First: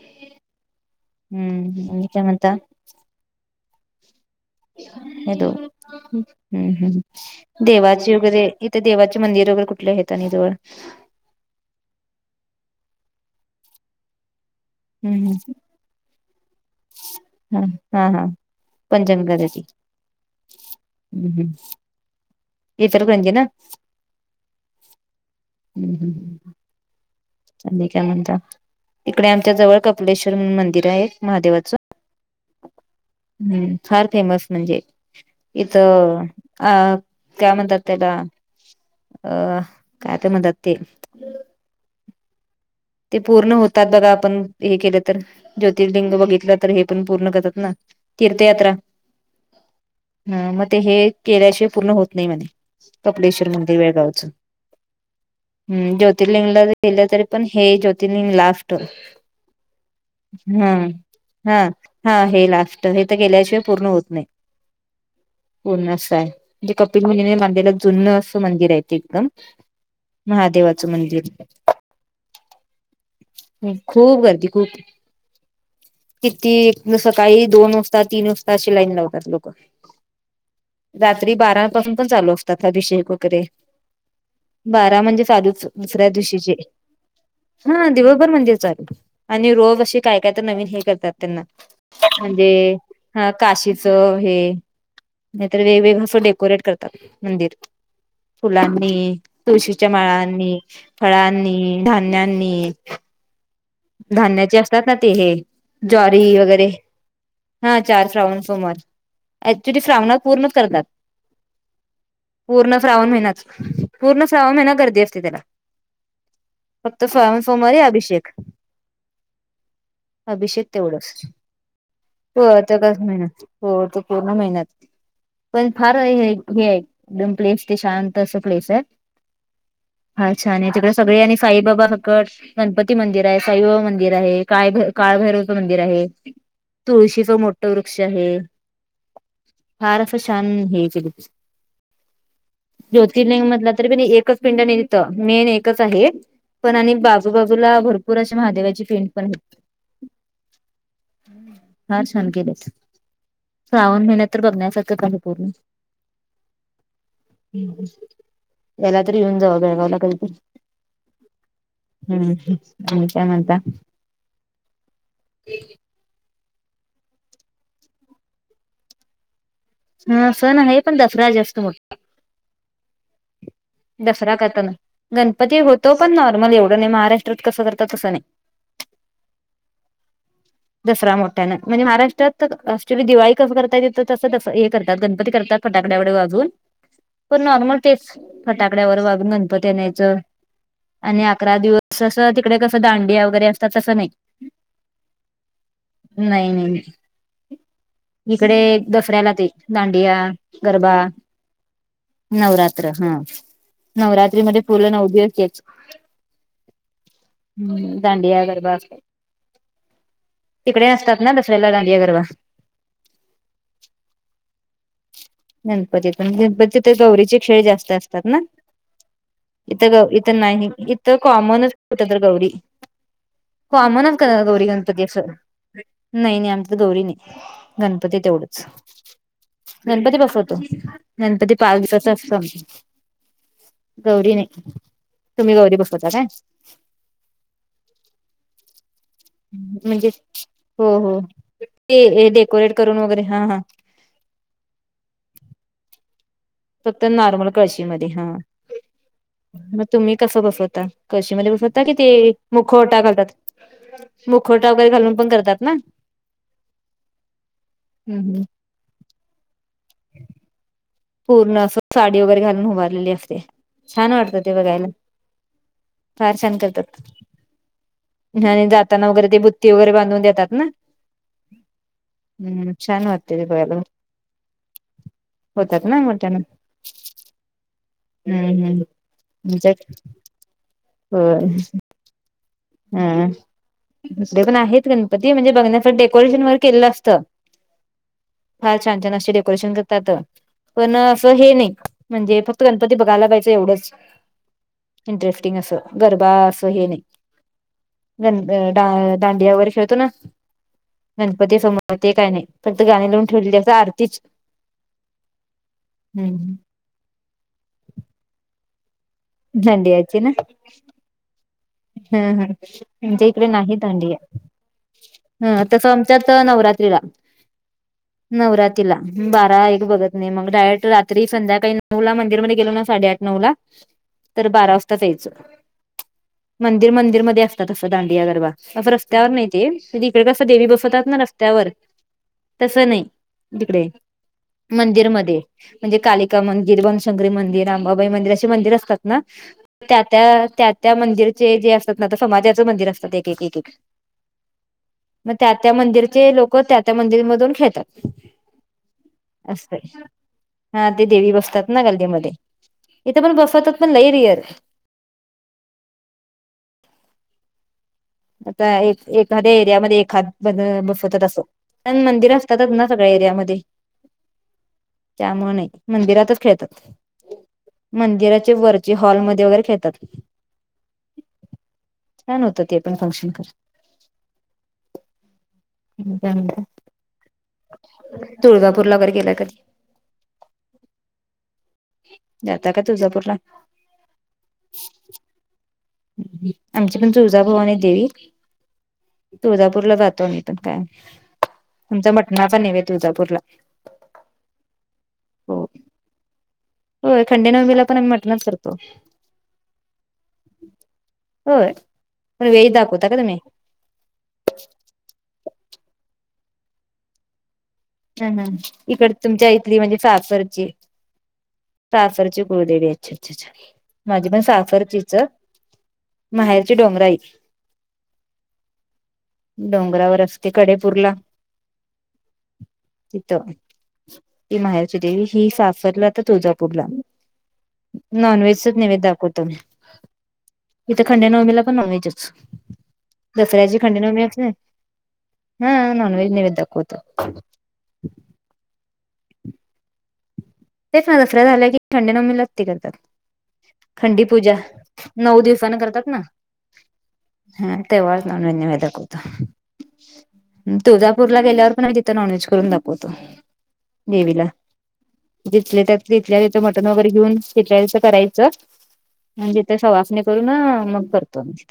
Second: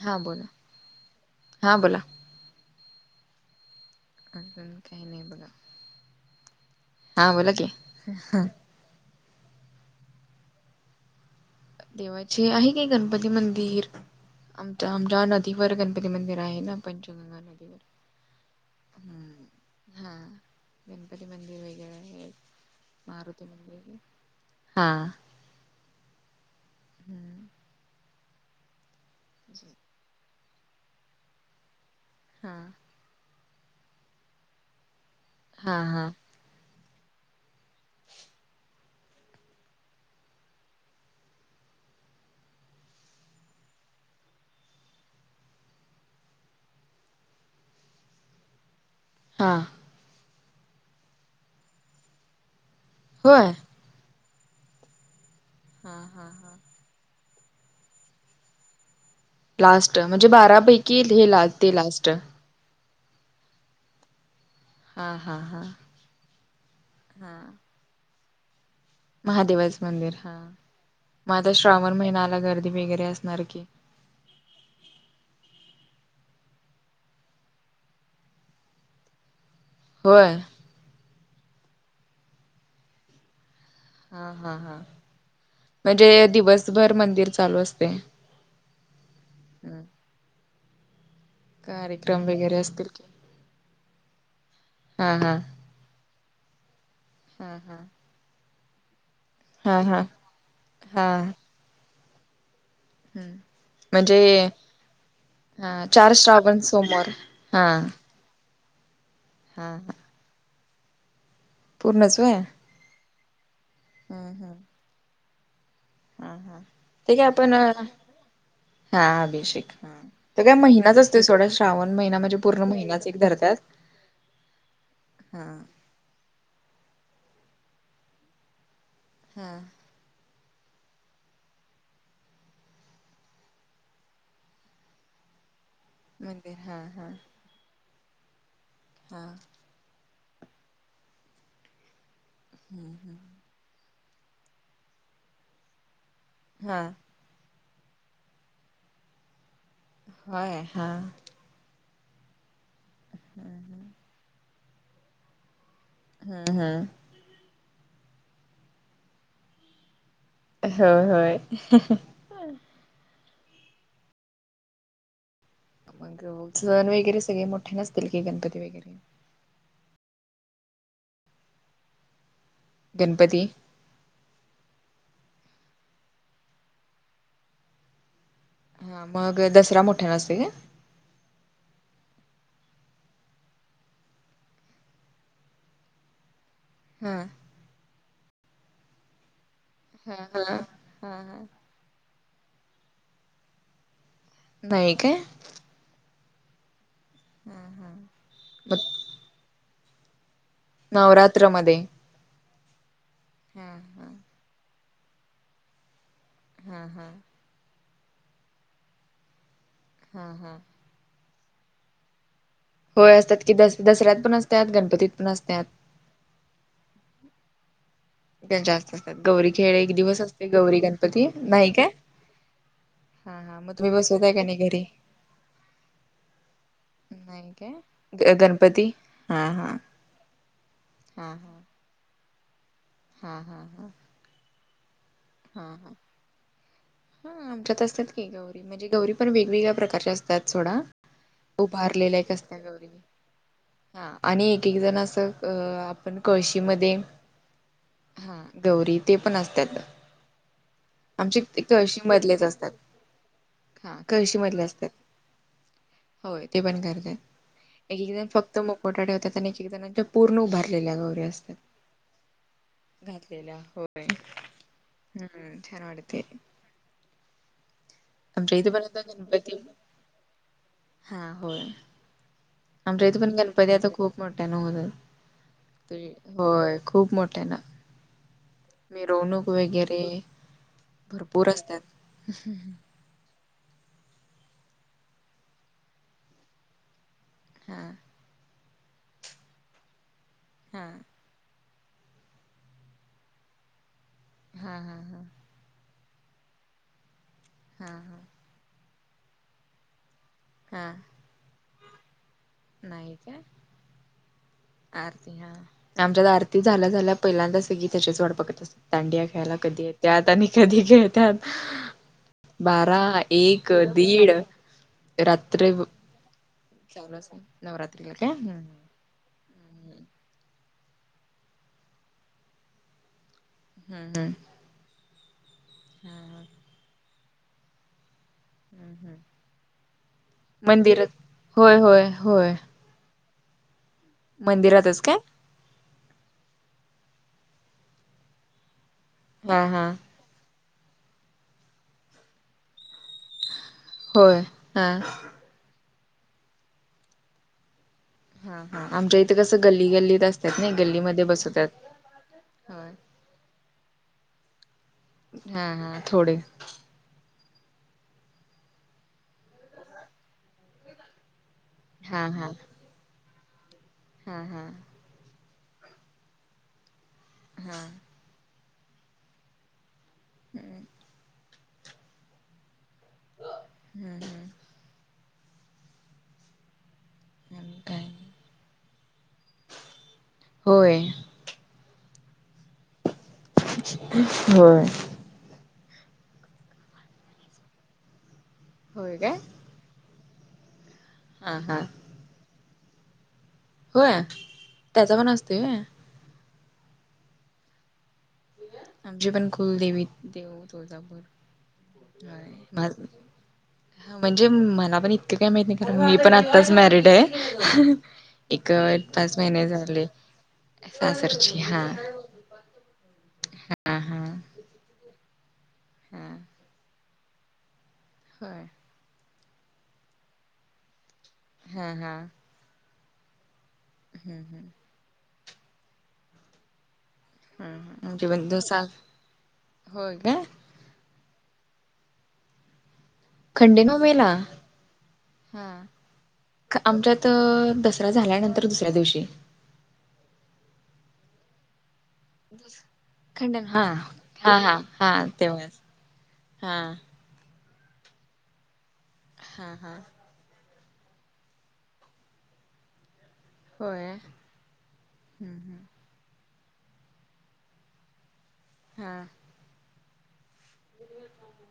हा बोला हा बोला आणि काय म्हणता? अजून काही नाही बघा हॅलो, हम्म, हम्, हा बोला की देवाची वगैरे ते देवाचे मंदिर वगैरे कुठले आहेेत आणि जवळ? देवाचे आहे की गणपती मंदिर. आमच्या-आमच्या हम्म नदीवर गणपती मंदिर आहे ना पंचगंगा नदीवर. हां, हां पंचगंगा नदी हम्म हा, गणपती मंदिर वगैरे आहे. इचलकरंजी ना मारुती मंदीर आहे, हा. हम्- हम. हम्म, आणि काय म्हणता, इकडे आमच्या जवळ कपिलेश्वर म्हणुन मंदिर आहे महादेवाचं. हा हम्म, फार फेमस म्हणजे इथ हा हा आ काय म्हतात त्याला, अ हं काय तर म्हणतात ते ते पूर्ण होतात बघा आपण हे केलं तर, ज्योतिर्लिंग बघितलं तर हे पण पूर्ण करतात ना. तीर्थ यात्रा. हा, हं म ते हे केल्याशिवाय पूर्ण होत नाही म्हणे, कपिलेश्वर होय म्हणून वेगवेगळ्या गावचं, हा हम् हा ज्योतिर्लिंग हा ला गेल्या तरी पण हे ज्योतिलिंग लास्ट होतं. लास्ट म्हणजे बारा होय, पैकी हे ला हा- ते लास्ट हा, हे लास्ट त हे तर गेल्याशिवाय पूर्ण होत नाही, हा हा हा पूर्ण असायं म्हणजे कपिल मुनीने मांडलेल पुर्ण असं मंदिर आहे ते. एकदम महादेवाच मंदिर हा, महादेवाचं मंदिर. म आता श्रावण महिना आला गर्दी वगैरे असणार की? खूप गर्दी खूप. किती सकाळी दोन वाजता, तीन वाजता अशी लाईन लावतात लोकं. होय, रात्री बारापासून पण चालू असतात, अभिषेक वगैरे. हा हा हा बारा म्हणजे चालुचं, म्हणजे दुसऱ्या दिवशीचे दिवसभर मंदिर चालु हा दिवसभर मंदिर चालू आणि रोज हम्म अशी काय- काय तर नवीन हे करतात त्यांना कार्यक्रम म्हणजे वगैरे असतील की हं काशीच हे हा हा नाही तर वेगवेगळं असं डेकोरेट करतात, मंदिर. हा हा फुलांनी, हा तुळशीच्या हा माळांनी, हा फळांनी, धान्यांनी. हम्म. म्हणजे धान्याचे असतात ना ते हे हा चार ज्वारी श्रावण वगैरे सोमवार हा चार श्रावण सोमवार. हा ऍक्च्युली हा शश्रावणात पूर्ण करतात. पूर्णच वय. पूर्ण श्रावण महिना पूर्ण श्रावण महिना हम्म गर्दी असते त्याला. हा हा फक्त ते काय श्रावण आपण सोमवारी अभिषेक. हा अभिषेक हा. तर काय अभिषेक महिनाच तेवढंच असतोय सोडा श्रावण महिना म्हणजे हो पूर्ण तर महिनाच एक महिन्यात धरतात. हो तो पूर्ण महिन्यात हा. पण फार हे आहे एकदम प्लेस ते शांत असं प्लेस आहे. हा. हा छान आहे तिकडे सगळे आणि साईबाबा सकड गणपती मंदिर आहे. साईबाबा मंदिर आहे, काळ काळ भैरवच मंदिर आहे मंदिर हा हा तुळशीचा मोठ ट वृक्ष आहे. हा. फार असं छान हे केले ज्योतिर्लिंग मधलं तरी बी नी एकच पिंड नाही तिथं मेन एकच आहे पण हा आणि बाजू-बाजूला भर पुरश महादेवाची फेंट पण हे. होय हा. हार छान गेलच श्रावण महिन्यात तर बघण्यासारख काय हे पूर्ण. हा हा. हम्म हम्म याला तरी येऊन जावा बेळगावला कधीतरी. होय होय. हम्म हम्म आणि काय म्हणता? मग सण वगैरे सगळे मोठे नसतील की गणपती वगैरे? हा असंण आहे पण दसरा जास्त मो गणपती दसरा करताना गणपती होतो पण नॉर्मल एवढं नाही महाराष्ट्रात कसं करतात तसं नाही. हा मग दसरा मोठ्या नसते का? दसरा मोठ्याना म्हणजे महाराष्ट्रात असली दिवाळी कसं करता येत तसं दस हे करतात गणपती करतात. फटाकडे एवडे वाजून. हा. नॉर्मल ते फटाकड्यावर वागून गणपतीआणयच हा हा आणि हा अकरा दिवस ससं तिकडे कसं दांडिया वगैरे असतात तसं नाही नाही काय नाही नाही इकडे मग दसऱ्याला ते. दांडिया, गरबा, नवरात्रमध्ये नवरात्र हा. नवरात्रीमध्ये पूर्ण नऊ दिवस तेच. हा हा. हम्म दांडया गरबा असते. हा हा. तिकडे असतात ना दसऱ्याला, दांडिया, गरबा. होय असत्यात की दस दसऱ्यात पण असत्यात गणपतीत पण असत्यात. कधी पण गणपती ते गौरीचे खेळ जास्त अस असतात ना जास्त असतात गौरी खेळ इथं एक गं, दिवस इथं असते नाही गौरी इथं गणपती कॉमनच नाही काय कुठं तर गौरी. हा हा मग हो तुम्ही आम्हा नात बसवताय का करत नाही गौरी घरी गणपती असं नाही, नाही आमच्यात गौरी नाही. काय गणपती हा हा हा हा [unintelligible] पावसाचं असतं. हा.. हा गौरी नाही, तुम्हीं हा गौरी हा बसवता काय? हा आमच्यात असतात की, गौरी म्हणजे गौरी पण वेगवेगळ्या म्हणजे प्रकारच्या असतात सोडा. हो, हो.. उभारलेल्या ते एक असत्या डेकोरेट गौरी करून वगैरे हा 'हा आणि एक -एक जण असं अ पण कळशीमध्ये फक्त नॉर्मल कळशीमध्ये हा गौरी ते पण असत्यात. मग तुम्ही कसं बसवता आमच्या कळशीमध्ये इथे बसवता कि ते कळशीमधलेच असतात. मुखवटा घालतात हा कळशी मधले मुखवटा असत्यात, वगैरे घालून पण करतात ना होय ते पण करत्यात. एक-एक जण हम्म फक्त मुखवटा ठेवत्यात आणि एक -एक जणांच्या पूर्ण उभारलेल्या गौरी. असतात. पूर्ण असं साडी वगैरे घालून उभारलेली असते, छान वाटतं ते बघायला. हूं.. छान वाटतंय. फार छान करतात. आमच्या आणि इथं बसतात जाताना वगैरे ते गणपती बुत्ती वगैरे बांधून देतात ना. हा होय. हम्म आमच्या छान इथं पण वाटते ते गणपती बघायला असं खूप मोठ्यांनं होतात, ना मोठ्यानं होय खूप मोठ्यांनं. हम्म हम्म. मिरवणूक वगैरे भरपूर असत्यात. हुं अ.. दुसरे पण आहेत गणपती म्हणजे बघण्यासाठी डेकोरेशन वगैरे केलेलं असतं. हा. फार छान- छान अशे डेकोरेशन करतात पण, हा पण हे नाही म्हणजे फक्त गणपती बघायला पाहिजे एवढंच हा हा हा इंटरेस्टिंग असं. गरबा असं हे नाही. हा. हा.. गण दांडिया वगैरे खेळतो ना, हा गणपती समोर ते काय नाही, फक्त गाणी नाही लावून काय ठेवलेली असतात आरतीच. आरती हा, आमच्यात हम्म आरती झाल्या- झाल्या पहिल्यांदा सगळी त्याचीच वाट बघत असत्यात दांडिया. खेळाला कधी दांडियाची त्यात ना ह आणि कधी खेळत्यात. ह.. हा.. आमच्या इकडे एक नाही दांडीया. दीड ह रात्री तसं आमच्यात नवरात्रीला, चालू असते नवरात्रीला काय हम्म नवरातीला. बारा- एक बघत नाही, मग डायरेक्ट रात्री संध्याकाळी नऊ ला मंदिर मध्ये गेलो ना साडेआठ नऊला, ह.. हं.. हअ हम. मंदिर मंदिरमध्ये असतात असं दांडिया गरबा. असं हम्म रस्त्यावर नाही ते, इकडे कसं देवी बसवतात ना मंदिरात रस्त्यावर होय होय होय तसं नाही. तिकडे मंदिरातच काय मंदिरमध्ये. म्हणजे कालिका मंदिर, बनशंकरी मंदिर, अंबाबाई मंदिर असे मंदिर असतात ना हा हा त्यात. त्या त्या- त्या मंदिरचे जे असतात ना, समाजाचं मंदिर असतात एक एकेक-एकेक होय हा मग त्या -त्या मंदिरचे लोकं त्या-त्या मंदिर मधून खेळतात. हा हा आमच्या इथे कसं असतय गल्ली गल्लीत असतात ना हा ते गल्लीमध्ये देवी बसवतात. बसतात ना गल्लीमध्ये. होय. इथे पण बसवतात पण लई रेअर आहे. हा, हा. थोडे. आता एक एखाद्या एरियामध्ये एखादं बसवतात असं पण हा मंदिर हा असतातच ना, सगळ्या एरियामध्ये. हा हा. त्यामुळं नाही मंदिरातच खेळतात हा मंदिराचे वर जे हॉलमध्ये वगैरे खेळतात. हम्म छान होतं ते पण फंक्शन खरं हम्म हम्म आणि काय नाही. तुळजापूर ला वैगेरे गेलाय कधी. होय. जाता का तुळजापूरला? होय. आमची पण तुळजाभवानी देवी होय काय तुळजा पुरला जातो आमी पण कायम. हा हा. आमचा मटनाचा नैवेद्य तुळजापूरला. हो त्याचा पण असतोय होय? होयं खंडे नवमीला पण आम्ही म आमची पण कुलदेवी देव तुळजापूर. होय पण होय वेळी माझ दाखवता का तुम्ही? म्हणजे मला पण इतकं काय माहित नाही कारण मी पण आत्ताच मॅरिड हाय. ह ह इकड तुमच्या इथली म्हणजे सासरची सासरची हा सासरची कुळदेवी हाय. हा हा माझी पण सासंरचीच हा माहेरची डोंगराई. हा डोंगरावर असते कडेपूरला. हा हा तिथं हम्म ती हम्म माहेर ची देेवी ही सासरला आता तुळजापूरला हम्म म्हणजे नॉन बंधू व्हेजच सांग निवेद दाखवतात. होय का इथं खंडे नवमीला पण नॉनव्हेजचं. दसऱ्याची खंडे नवमीच खंडेनोमेला असते हा नॉनव्हेज निवेद दाखवतो. आमच्यात दसरा झाल्यानंतर दुसऱ्या दिवशी तेचं ना दसरा झाला की खंडे नवमीला क्ती करतात खंडन हा खंडी पूजा हा हा हा नऊ दिवसानं तेव्हाच करतात ना हा हा तेव्हाच नॉनव्हेज निवेद दाखवतो. हा हा अ तुळजापूरला गेल्यावर पण आम्ही तिथं नॉनव्हेज करून दाखवतो. होय हम्म जिथल्या त्या हम्म जिथल्या जिथं मटन वगैरे घेऊन तिथल्या तिथं करायचं हा म्हणजे ते सवासणी करून मग करतो आम्ही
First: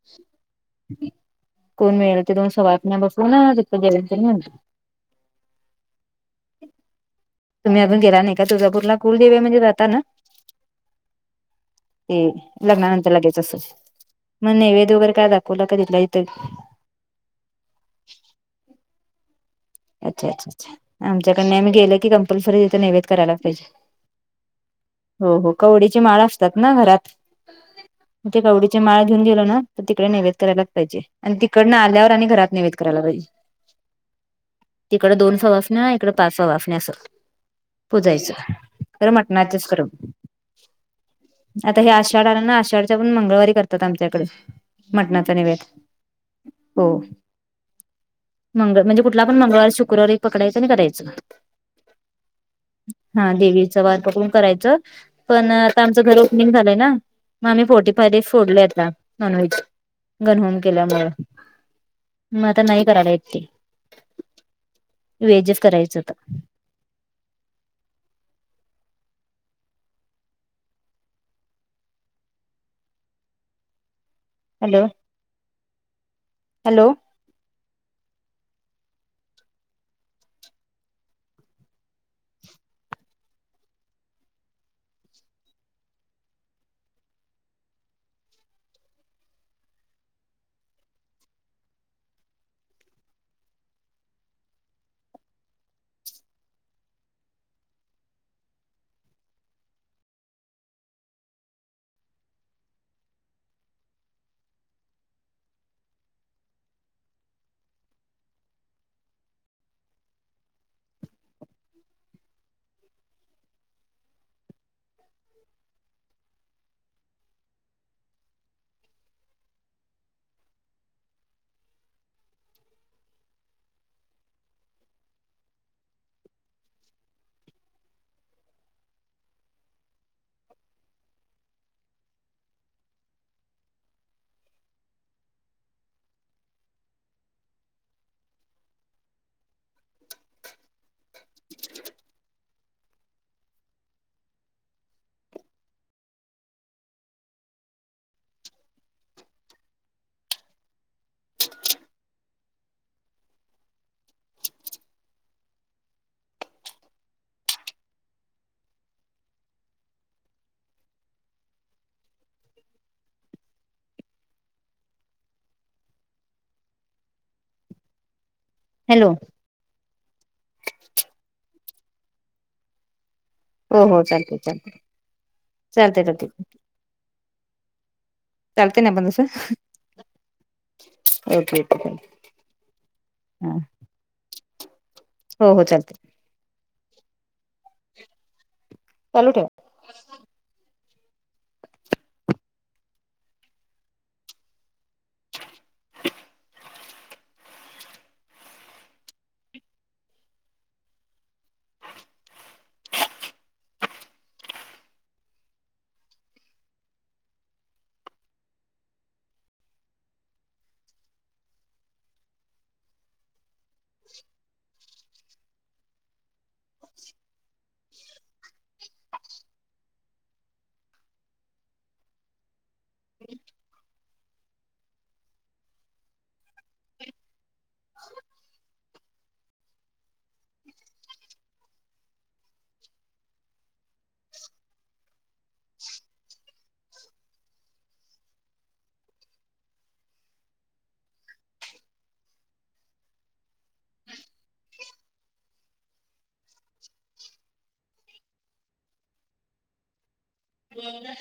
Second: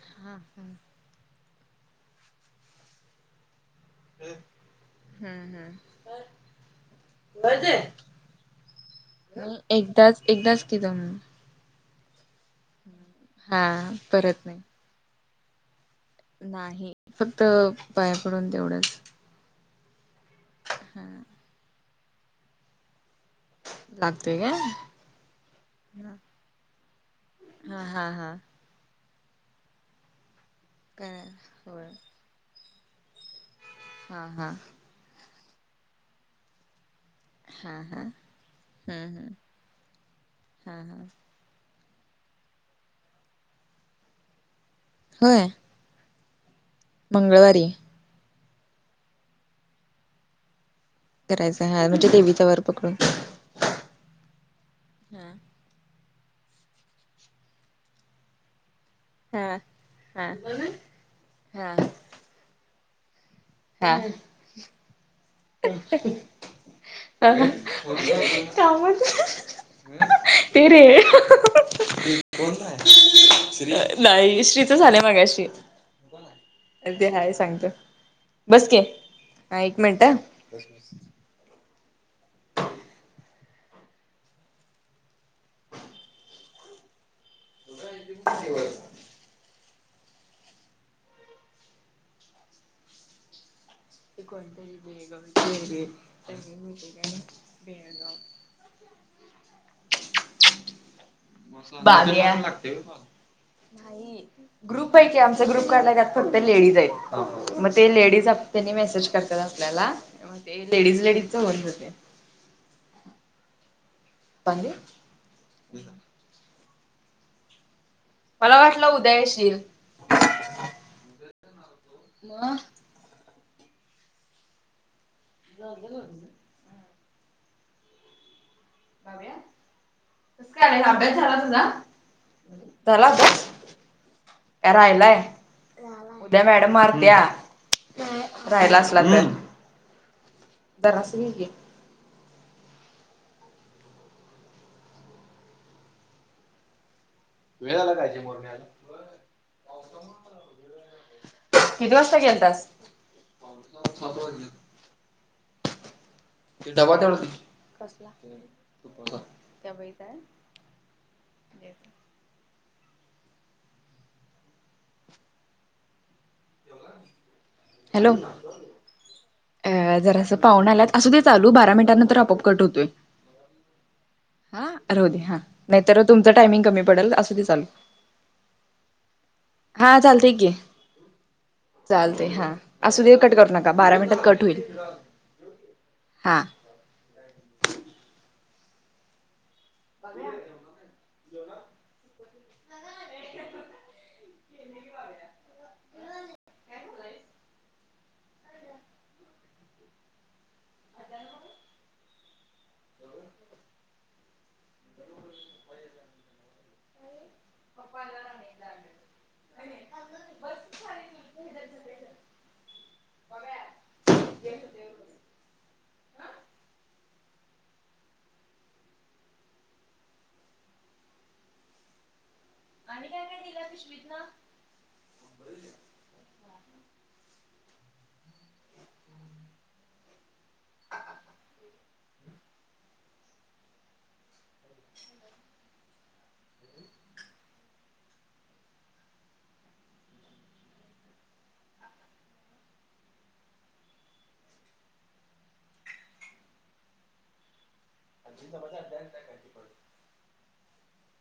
हा हम्म कोण मिळेल तें दोन सवासण्या बसवून तिथं जेवण तेन घालतो. हम्म हम्म तुम्ही अजून गेला नाही का तुळजापूरला कुलदेवी म्हणजे जाता ना एकदाच एकदाच कि जाऊन ते लग्नानंतर लगेचंच हा असं परत मग नाही नैवेद वगैरे काय दाखवला काय तिथल्या तिथं? नाही फक्त पाया पडून तेवढंच अच्छा अच्छा अच्छा हा आमच्याकडं नाही गेलं की कंपल्सरी तिथं नैवेद्य करायलाचं पाहिजे. लागतोय का हो हो कवडीची माळ असत्यात ना घरात हा हा म हा ते कवडी ची माळ घेऊन गेलो ना तर तिकडे नैवेद करायलाच पाहिजे काय आणि तिकडनं होय आल्यावर आणि घरात नैवेद्य करायला पाहिजे. हा हा तिकड दोन सवासण्या इकड पाच सवासण्या असं हा हा हम्म पुजायचं. तर हम्म मटनाचच कर हा हा आता हे आषाढ आलं ना आषाढच्या पण मंगळवारी करतात आमच्याकडे मटणाचा होय निवेद. हो. मंगळवारी मंग म्हणजे कुठला पण मंगळवार शुक्रवार एक पकडायचं आणि करायचं. करायच, हा म्हणजे देवीचा वार पकडून. चा वार पकडून करायच, हा पण आता आमचं घर ओपनिंग झालंय ना. मग आम्ही फोर्टी फाय डेज सोडलेय आता. हा नॉनव्हेज हा गनहम केल्यामुळं. हा मग आता नाही करायला येत ते. हा. व्हेजच अह करायचं आता त्यामुळं ते ते रे [unintelligible] नाही. श्रीच हॅलो झालंय मगाशी. हॅलो अगदी हाय सांगतो. बस कि. हा एक मिनट हं. [inaudible] [unintelligible] भात घ्या. ग्रुप आहे की आमचा ग्रुप काढलाय त्यात फक्त लेडीज आहेत. मग ते लेडीजात त्यांनी मेसेज करतात आपल्याला मग ते लेडीज लेडीज च होऊन जातं. पानी देऊ? मला वाटलं उदया येशील. म? [unintelligible] अव्या? कसं कायरे अभ्यास झाला तुझा? झाला अभ्यास? काय राहिलाय? उद्या मॅडम मारत्या. राहिला असला तर. जरासं घे की. [inaudible] वेळाला कायचे मोरण्या अजुन? किती वाजता गेलतास? ते डबा तेवढा दे की. तुपाचा. त्या वहीत हाय देते. हॅलो, हॅलो, अ जरासं पाहुणं आल्यात. असुदे ते चालू बारा मिनटानंतर आपोआप कट होतोय. हो हो चालते हा चालते राहुदे हा. चालते नाहीतर चालते तुमच टायमिंग कमी पडेल, असुदे चालू. चालतंय ना पण तसं? हा, चालतंय की. Okay okay. चालतय हां. असू देव कट हा करू नका. बारा मिनिटात कट होईल. हो हो चालते. हां. चालू ठेव. [inaudible] [inaudible] [unintelligible] [inaudible] आणि काय काय दिलं पिशवीतनं [inaudible] हॅलो आजी चपात्या आता घेतल्या काय ती करूण जेवण झालं